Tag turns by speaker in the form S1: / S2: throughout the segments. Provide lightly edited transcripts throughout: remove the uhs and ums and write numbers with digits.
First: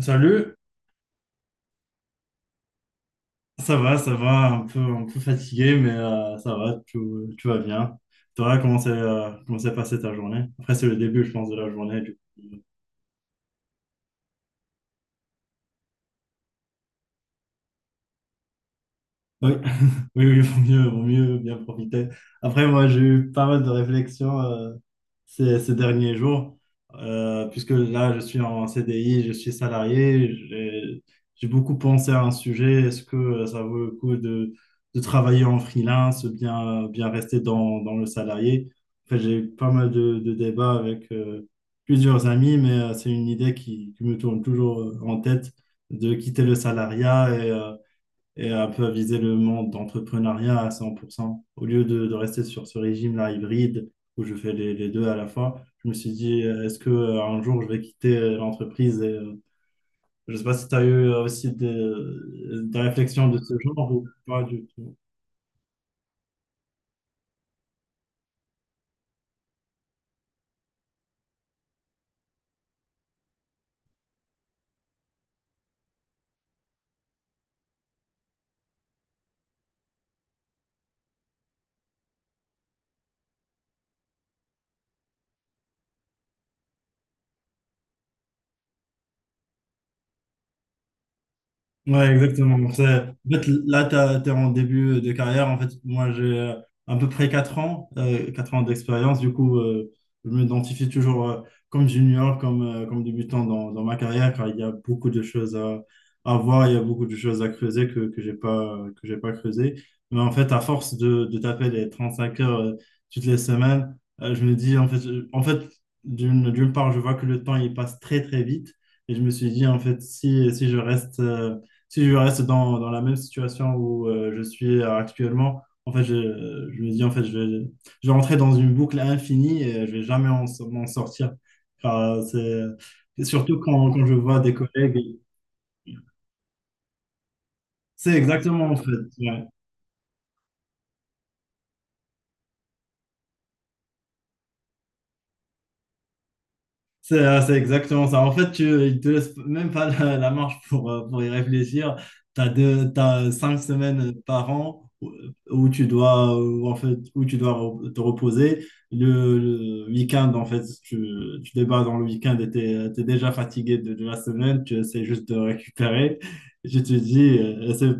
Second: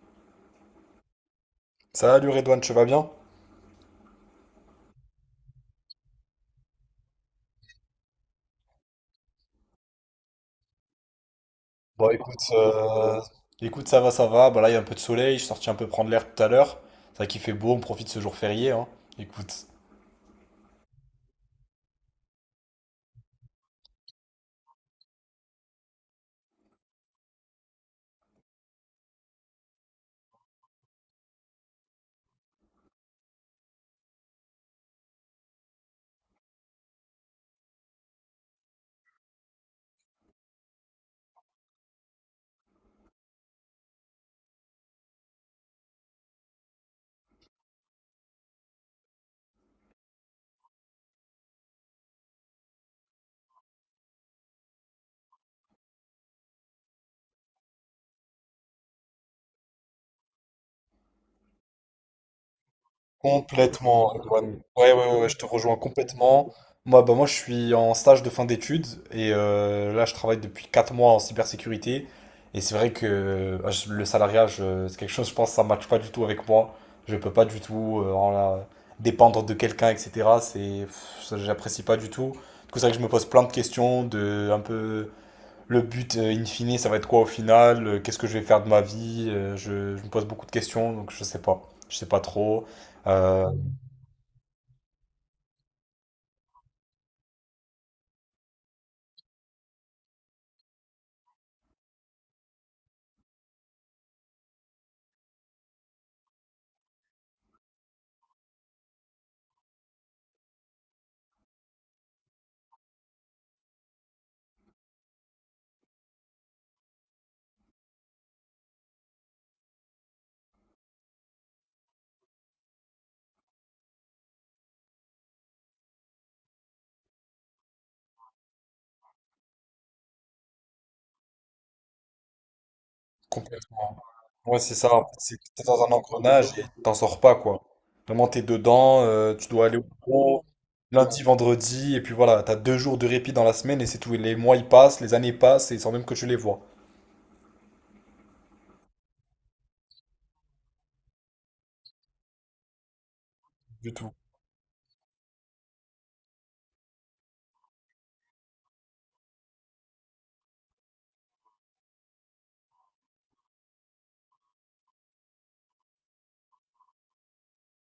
S1: Salut,
S2: Salut Redouane, tu vas bien?
S1: ça va, un peu fatigué, mais ça va, tout va bien. Toi, comment s'est passée ta journée? Après, c'est le début, je pense, de la journée
S2: Bon
S1: du
S2: écoute ça va, ça va. Bah là il y a un peu de soleil, je suis sorti un peu prendre l'air tout à l'heure. C'est vrai qu'il fait beau, on profite de ce jour férié, hein.
S1: coup.
S2: Écoute.
S1: Oui, oui, vaut mieux bien profiter. Après, moi, j'ai eu pas mal de réflexions ces derniers jours, puisque là, je suis en CDI, je suis salarié, j'ai beaucoup pensé à un sujet. Est-ce que ça vaut le coup de travailler en freelance, bien rester dans le salarié? Enfin, j'ai eu pas mal de débats avec plusieurs amis, mais c'est une idée qui me tourne toujours en tête de quitter le salariat et un peu à viser le monde d'entrepreneuriat à 100%. Au lieu de rester sur ce régime-là hybride où je fais les deux à la fois, je me suis dit, est-ce que un jour je vais quitter l'entreprise Je ne sais pas si tu as eu aussi des réflexions de ce genre ou
S2: Complètement,
S1: pas
S2: Redouane.
S1: du
S2: Ouais,
S1: tout.
S2: ouais, ouais, ouais, je te rejoins complètement. Moi, bah, moi, je suis en stage de fin d'études et là, je travaille depuis 4 mois en cybersécurité. Et c'est vrai que le salariat, c'est quelque chose, je pense, ça ne matche pas du tout avec moi. Je peux pas du tout dépendre de quelqu'un, etc. C'est, pff, ça, j'apprécie pas du tout. Du coup, c'est vrai que je me pose plein de questions, de un peu le but, in fine, ça va être quoi au final? Qu'est-ce que je vais faire de ma vie? Je me pose beaucoup de questions, donc je sais pas. Je
S1: Ouais,
S2: sais pas trop.
S1: exactement. En
S2: Euh,
S1: fait, là, t'es en début de carrière. En fait, moi, j'ai à peu près 4 ans, 4 ans d'expérience. Du coup, je m'identifie toujours comme junior, comme débutant dans ma carrière, car il y a beaucoup de choses à voir, il y a beaucoup de choses à creuser que j'ai pas creusé. Mais en fait, à force de taper les 5 heures toutes les semaines, je me dis, en fait, en fait, d'une part, je vois que le temps, il passe très, très vite. Et je me suis dit, en fait, si je reste dans la même situation où je suis actuellement, en fait, je me dis, en fait, je vais rentrer dans une boucle infinie et je vais jamais m'en sortir. Car, surtout quand,
S2: complètement.
S1: quand je vois des
S2: Ouais, c'est ça.
S1: collègues.
S2: En fait, c'est que t'es dans un engrenage et t'en sors pas, quoi.
S1: C'est
S2: Vraiment, t'es
S1: exactement, en fait.
S2: dedans,
S1: Ouais.
S2: tu dois aller au pro lundi, vendredi, et puis voilà, t'as 2 jours de répit dans la semaine et c'est tout. Et les mois, ils passent, les années passent, et sans même que tu les vois.
S1: C'est exactement ça. En fait, ils te laissent même pas la marge pour y réfléchir. T'as cinq
S2: Du tout.
S1: semaines par an où où tu dois te reposer. Le week-end, en fait, tu débats dans le week-end et tu es déjà fatigué de la semaine. Tu essaies juste de récupérer. Je te dis, euh, c'est-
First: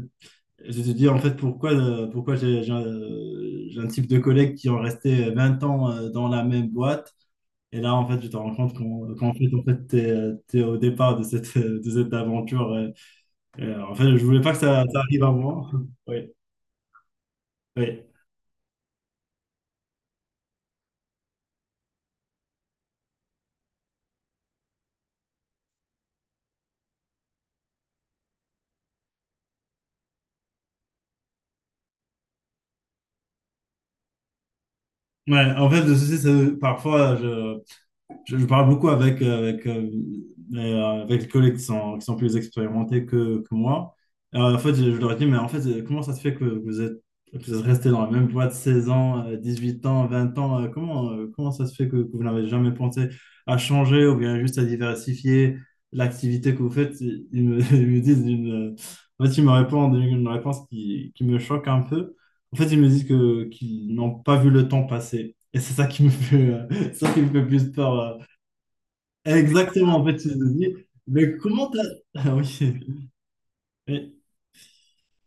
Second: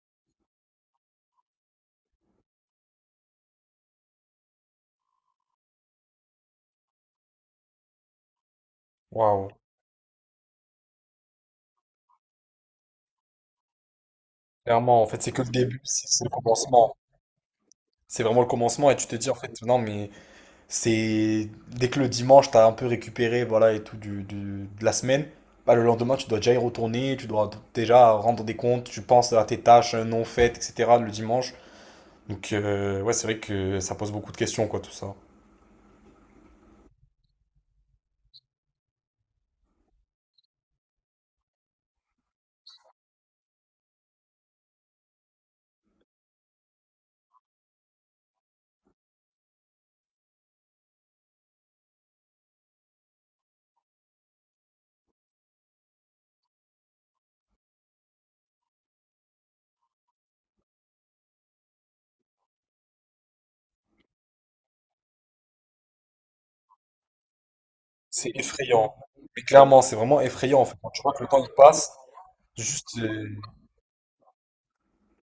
S1: je te dis en fait, pourquoi j'ai un type de collègues qui ont resté 20 ans dans la même boîte et là, en fait, tu te rends compte qu'en qu'en fait,
S2: Waouh.
S1: en fait, t'es au départ de cette aventure. En fait, je voulais pas que ça
S2: Clairement, en
S1: arrive
S2: fait,
S1: à
S2: c'est que le
S1: moi.
S2: début, c'est le
S1: Oui,
S2: commencement.
S1: oui.
S2: C'est vraiment le commencement, et tu te dis, en fait, non, mais c'est dès que le dimanche, tu as un peu récupéré voilà, et tout de la semaine, bah, le lendemain, tu dois déjà y retourner, tu dois déjà rendre des comptes, tu penses à tes tâches non faites, etc. le dimanche. Donc, ouais, c'est vrai que ça pose beaucoup de questions, quoi, tout ça.
S1: Ouais, en fait, le souci, c'est que parfois, je parle beaucoup avec les collègues qui sont plus expérimentés que moi. En fait, je leur dis, mais en fait, comment ça se fait que vous êtes resté dans la même boîte 16 ans, 8 ans, 20 ans? Comment ça se fait que vous n'avez jamais pensé à changer ou bien juste à diversifier l'activité que vous faites? Ils me répondent une réponse qui me choque un peu. En fait, ils me disent qu'ils n'ont pas vu le temps passer. Et c'est ça qui me fait, ça qui me fait plus peur.
S2: C'est effrayant. Mais clairement, c'est
S1: Exactement, en fait,
S2: vraiment
S1: tu te
S2: effrayant, en
S1: dis,
S2: fait. Quand tu vois que le
S1: mais
S2: temps, il
S1: comment t'as.
S2: passe,
S1: Ah oui.
S2: juste.
S1: Oui.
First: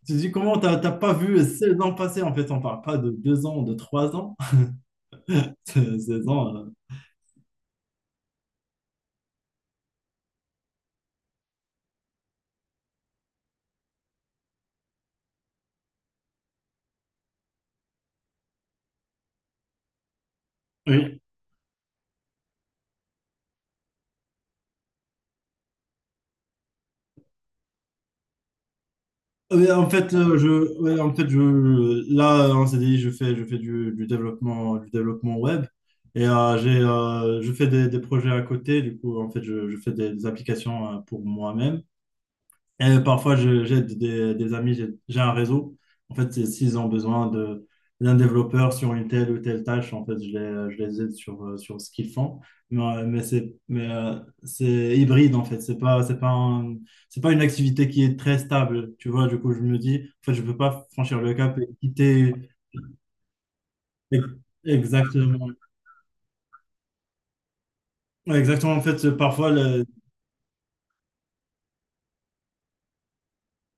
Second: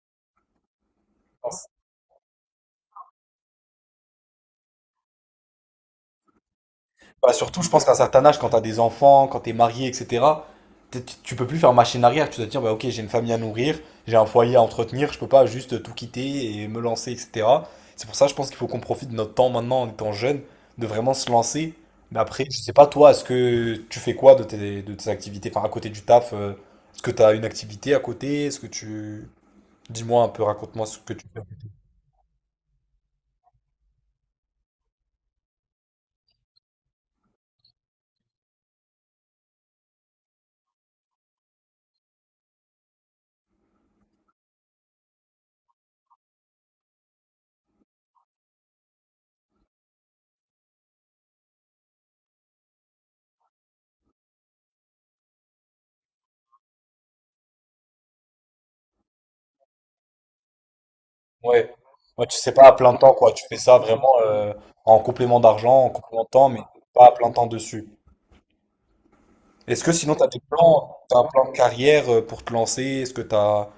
S1: Tu te dis, comment t'as pas vu 16 ans passer? En fait, on parle pas de 2 ans, de 3 ans. 16 ans,
S2: Bah, surtout, je pense qu'à un certain âge, quand t'as des enfants, quand t'es marié, etc., tu peux plus faire machine arrière. Tu dois te dire, bah, ok, j'ai une famille à nourrir, j'ai un foyer à entretenir, je peux pas juste tout quitter et me lancer, etc. C'est pour ça, je pense qu'il faut qu'on profite de notre temps maintenant en étant jeune, de vraiment
S1: oui.
S2: se lancer. Mais après, je sais pas, toi, est-ce que tu fais quoi de tes, activités? Enfin, à côté du taf, est-ce que t'as une activité à côté? Est-ce que tu.
S1: Oui, en fait,
S2: Dis-moi un peu, raconte-moi ce
S1: ouais,
S2: que
S1: en
S2: tu
S1: fait,
S2: fais.
S1: là, on s'est dit, je fais du développement, du développement web. Et je fais des projets à côté. Du coup, en fait, je fais des applications pour moi-même. Et parfois, j'aide des amis, j'ai un réseau. En fait, s'ils ont besoin d'un développeur sur une telle ou telle tâche, en fait, je les aide sur ce qu'ils font. Mais c'est hybride, en fait. C'est pas une activité qui est très stable. Tu vois, du coup, je me dis, en fait, je peux pas franchir le cap et
S2: Ouais. Ouais,
S1: quitter.
S2: tu sais pas à plein temps, quoi. Tu fais ça vraiment en complément
S1: Exactement.
S2: d'argent, en complément de temps, mais pas à plein temps dessus.
S1: Ouais, exactement, en fait, parfois,
S2: Est-ce que sinon, tu as des plans, t'as un plan de carrière pour te lancer? Est-ce que tu as.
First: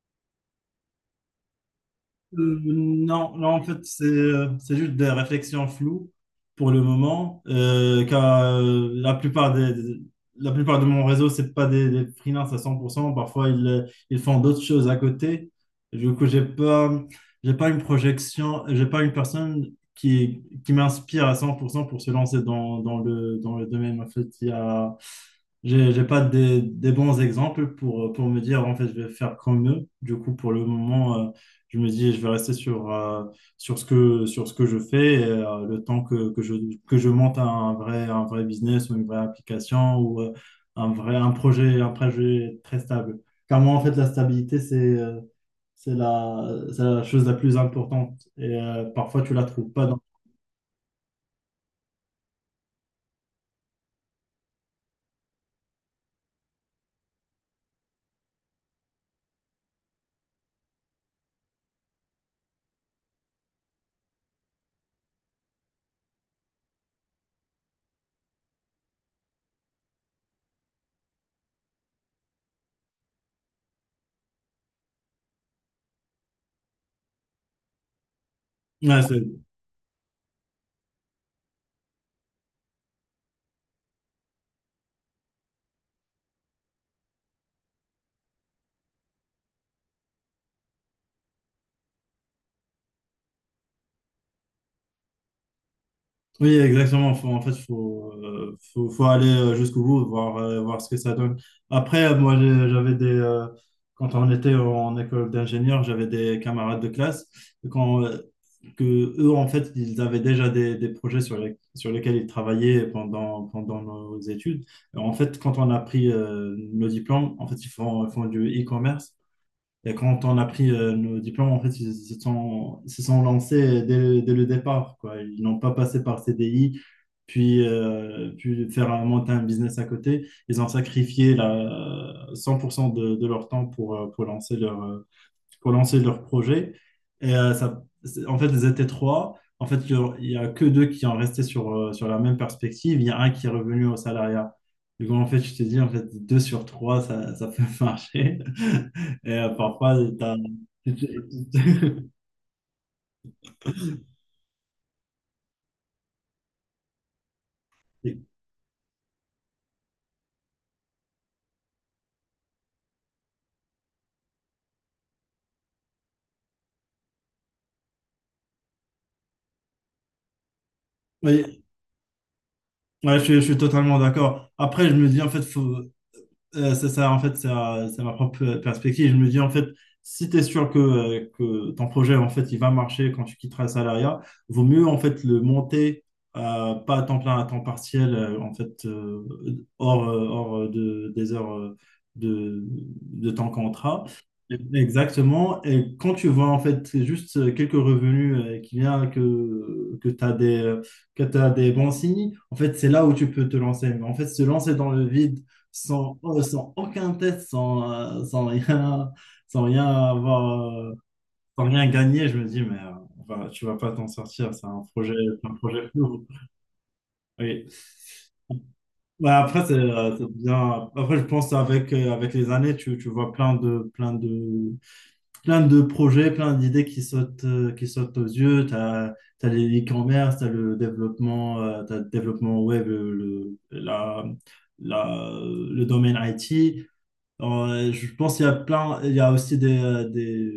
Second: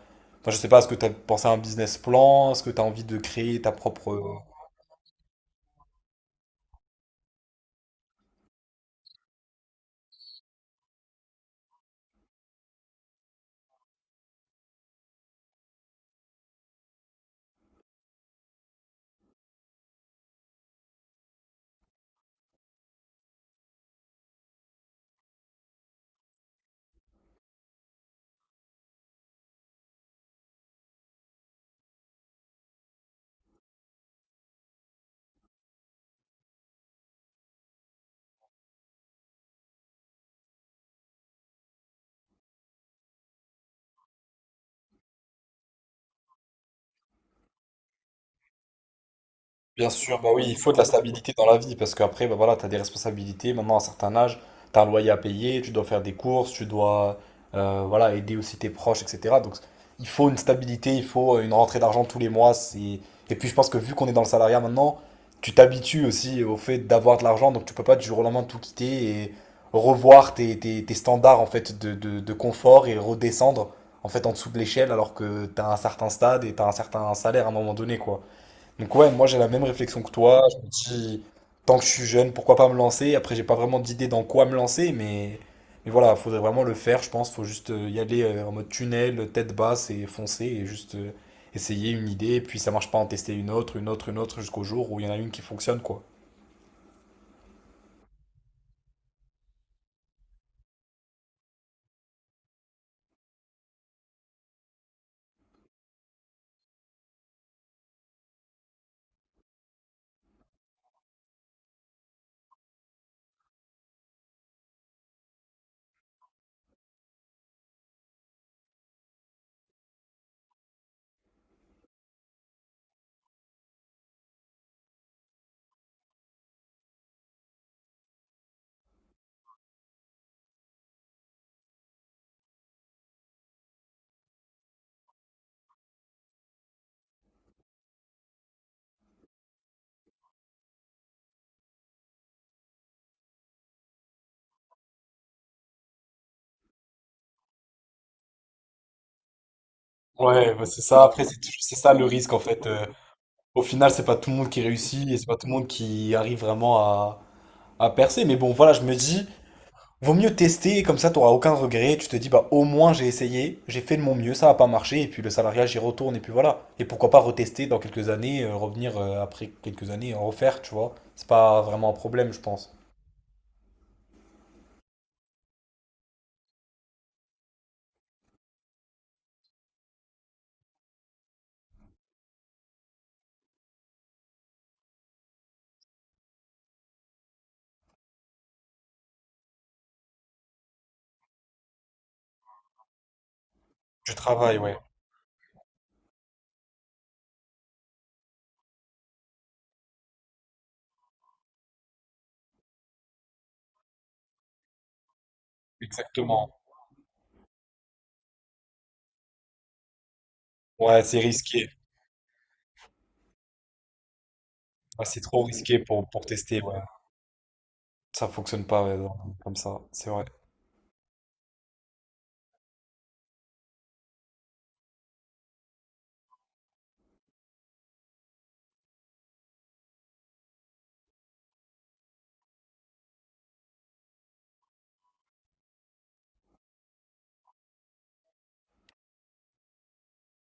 S2: Enfin, je sais pas, est-ce que tu as pensé à un business plan? Est-ce que tu as envie de
S1: Non, non,
S2: créer
S1: en
S2: ta
S1: fait, c'est
S2: propre.
S1: euh, c'est juste des réflexions floues pour le moment, car la plupart de mon réseau, c'est pas des freelances à cent pour cent. Parfois, ils font d'autres choses à côté. Du coup, j'ai pas une projection, j'ai pas une personne qui m'inspire à 100% pour se lancer dans, dans le domaine. En fait, j'ai pas des bons exemples pour me dire, en fait, je vais faire comme eux. Du coup, pour le moment, je me dis, je vais rester sur ce que je fais et, le temps que je monte un vrai business ou une vraie application ou un projet très stable. Car moi, en fait, la stabilité, c'est la, c'est la chose la plus importante. Et parfois, tu la trouves pas
S2: Bien
S1: dans.
S2: sûr, bah oui, il faut de la stabilité dans la vie parce qu'après, bah voilà, tu as des responsabilités. Maintenant, à un certain âge, tu as un loyer à payer, tu dois faire des courses, tu dois voilà, aider aussi tes proches, etc. Donc, il faut une stabilité, il faut une rentrée d'argent tous les mois. Et puis, je pense que vu qu'on est dans le salariat maintenant, tu t'habitues aussi au fait d'avoir de l'argent. Donc, tu peux pas du jour au lendemain tout quitter et revoir tes, tes standards en fait de, de confort et redescendre en fait en dessous de l'échelle alors que tu as un certain stade et tu as un certain salaire à un moment donné, quoi. Donc
S1: Ouais,
S2: ouais,
S1: c'est
S2: moi j'ai la même réflexion que toi. Je me dis, tant que je suis jeune, pourquoi pas me lancer? Après, j'ai pas vraiment d'idée dans quoi me lancer, mais, voilà, faudrait vraiment le faire, je pense. Faut juste y aller en mode tunnel, tête basse et foncer et juste essayer une idée. Et puis ça marche pas, en tester une autre, une autre, une autre, jusqu'au jour où il y en a une qui fonctionne, quoi.
S1: Oui, exactement. En fait, il faut aller jusqu'au bout, voir ce que ça donne. Après, moi, j'avais quand on était en école d'ingénieur, j'avais des camarades de classe quand, euh, que eux, en fait, ils avaient déjà des projets sur lesquels ils travaillaient pendant nos études. Et en fait, quand on a pris nos diplômes, en fait, ils font du e-commerce. Et quand on a pris nos diplômes, en fait, ils se sont lancés dès le départ, quoi. Ils n'ont pas passé par CDI, puis faire monter un business à côté. Ils ont sacrifié 100% de leur temps pour lancer leur projet. Et ça, en fait, ils étaient trois. En fait, il y a que deux qui en restaient sur la même perspective. Il y a un qui est revenu au salariat. Du coup, en fait, je te dis, en fait, deux sur trois, ça peut marcher. Et parfois,
S2: Ouais, bah, c'est ça. Après, c'est ça le risque en fait. Au final, c'est pas tout le monde qui réussit et c'est pas tout le monde qui arrive vraiment à, percer. Mais bon, voilà, je me dis, vaut mieux tester, comme ça t'auras aucun regret, tu te dis bah au moins j'ai essayé, j'ai fait de mon mieux, ça n'a pas marché, et puis le salariat j'y retourne, et puis voilà. Et pourquoi pas retester dans quelques années, revenir après quelques années, en refaire, tu vois. C'est
S1: Ouais,
S2: pas
S1: ouais,
S2: vraiment un problème, je pense.
S1: je suis totalement d'accord. Après, je me dis, en fait, c'est ça, en fait, c'est ma propre perspective. Je me dis, en fait, si tu es sûr que ton projet, en fait, il va marcher quand tu quitteras le salariat, vaut mieux, en fait, le monter, pas à temps plein, à temps partiel, en fait, hors des heures de, de ton contrat.
S2: Du travail, ouais,
S1: Exactement. Et quand tu vois, en fait, c'est juste quelques revenus qui viennent, que t'as des bons signes, en fait, c'est là où tu peux te lancer. Mais en fait, se lancer dans le vide, sans, euh,
S2: exactement.
S1: sans aucun test, euh, sans rien, sans rien avoir,
S2: Ouais, c'est
S1: sans
S2: risqué.
S1: rien gagner, je me dis, mais enfin, tu vas pas t'en sortir, c'est un
S2: Ouais,
S1: projet,
S2: c'est trop
S1: c'est un
S2: risqué
S1: projet
S2: pour,
S1: fou.
S2: pour tester, ouais.
S1: Oui.
S2: Ça fonctionne pas, ouais, non,
S1: Bah,
S2: comme
S1: après, c'est
S2: ça, c'est
S1: euh,
S2: vrai.
S1: c'est bien. Après, je pense avec les années, tu vois plein de projets, plein d'idées qui sautent aux yeux. Tu as les e-commerce, tu as le développement, t'as le développement web, le domaine IT. Alors, je pense qu'il y a plein, il y a aussi des, euh, des,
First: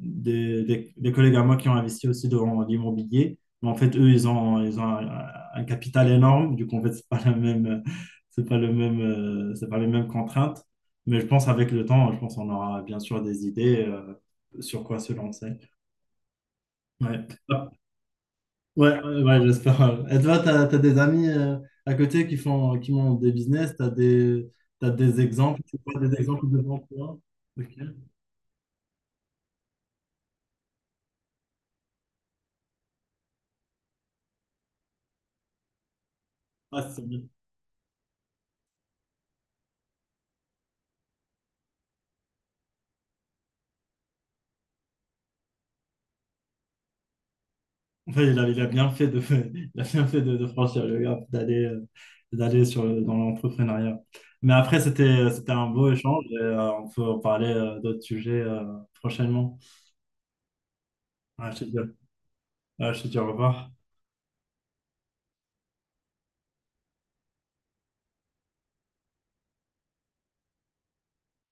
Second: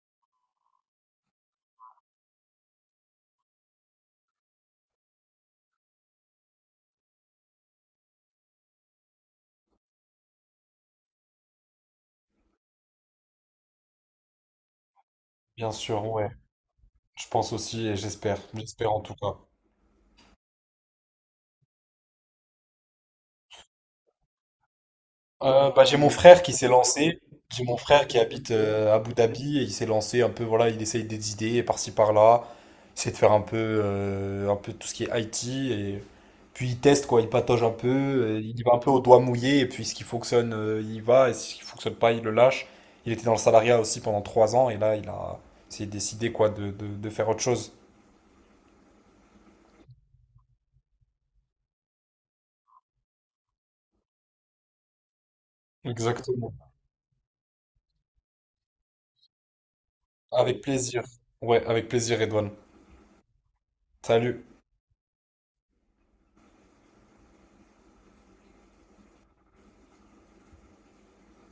S1: des, des- des collègues à moi qui ont investi aussi dans l'immobilier. Mais en fait, eux, ils ont un capital énorme. Du coup, en fait, c'est pas la même, c'est pas le même, c'est pas les mêmes contraintes. Mais je pense avec le temps, je pense qu'on aura bien sûr des idées sur quoi se lancer.
S2: Bien sûr, ouais.
S1: Ouais,
S2: Je pense
S1: ah,
S2: aussi et j'espère. J'espère
S1: ouais,
S2: en tout
S1: ouais,
S2: cas.
S1: ouais, j'espère. Et toi, tu as des amis à côté qui ont des business, t'as des exemples,
S2: Euh,
S1: tu
S2: bah, j'ai
S1: vois,
S2: mon
S1: des
S2: frère
S1: exemples
S2: qui
S1: de
S2: s'est
S1: bons clients?
S2: lancé. J'ai mon
S1: Ok.
S2: frère qui habite à Abu Dhabi et il s'est lancé un peu, voilà, il essaye des idées par-ci par-là. C'est de faire un peu tout ce qui est IT et puis il
S1: Ah, c'est
S2: teste
S1: bien.
S2: quoi, il patauge un peu, il y va un peu au doigt mouillé et puis ce qui fonctionne, il y va et ce qui fonctionne pas, il le lâche. Il était dans le salariat aussi pendant 3 ans et là il a, s'est décidé quoi de faire autre chose.
S1: Ouais, il a bien fait de, il a bien fait de franchir le gap, d'aller dans l'entrepreneuriat. Mais après, c'était un beau échange et
S2: Exactement.
S1: on peut en parler d'autres sujets prochainement.
S2: Avec plaisir.
S1: Ah, je te
S2: Ouais,
S1: dis,
S2: avec plaisir, Edouane.
S1: ah, je te dis au revoir.
S2: Salut.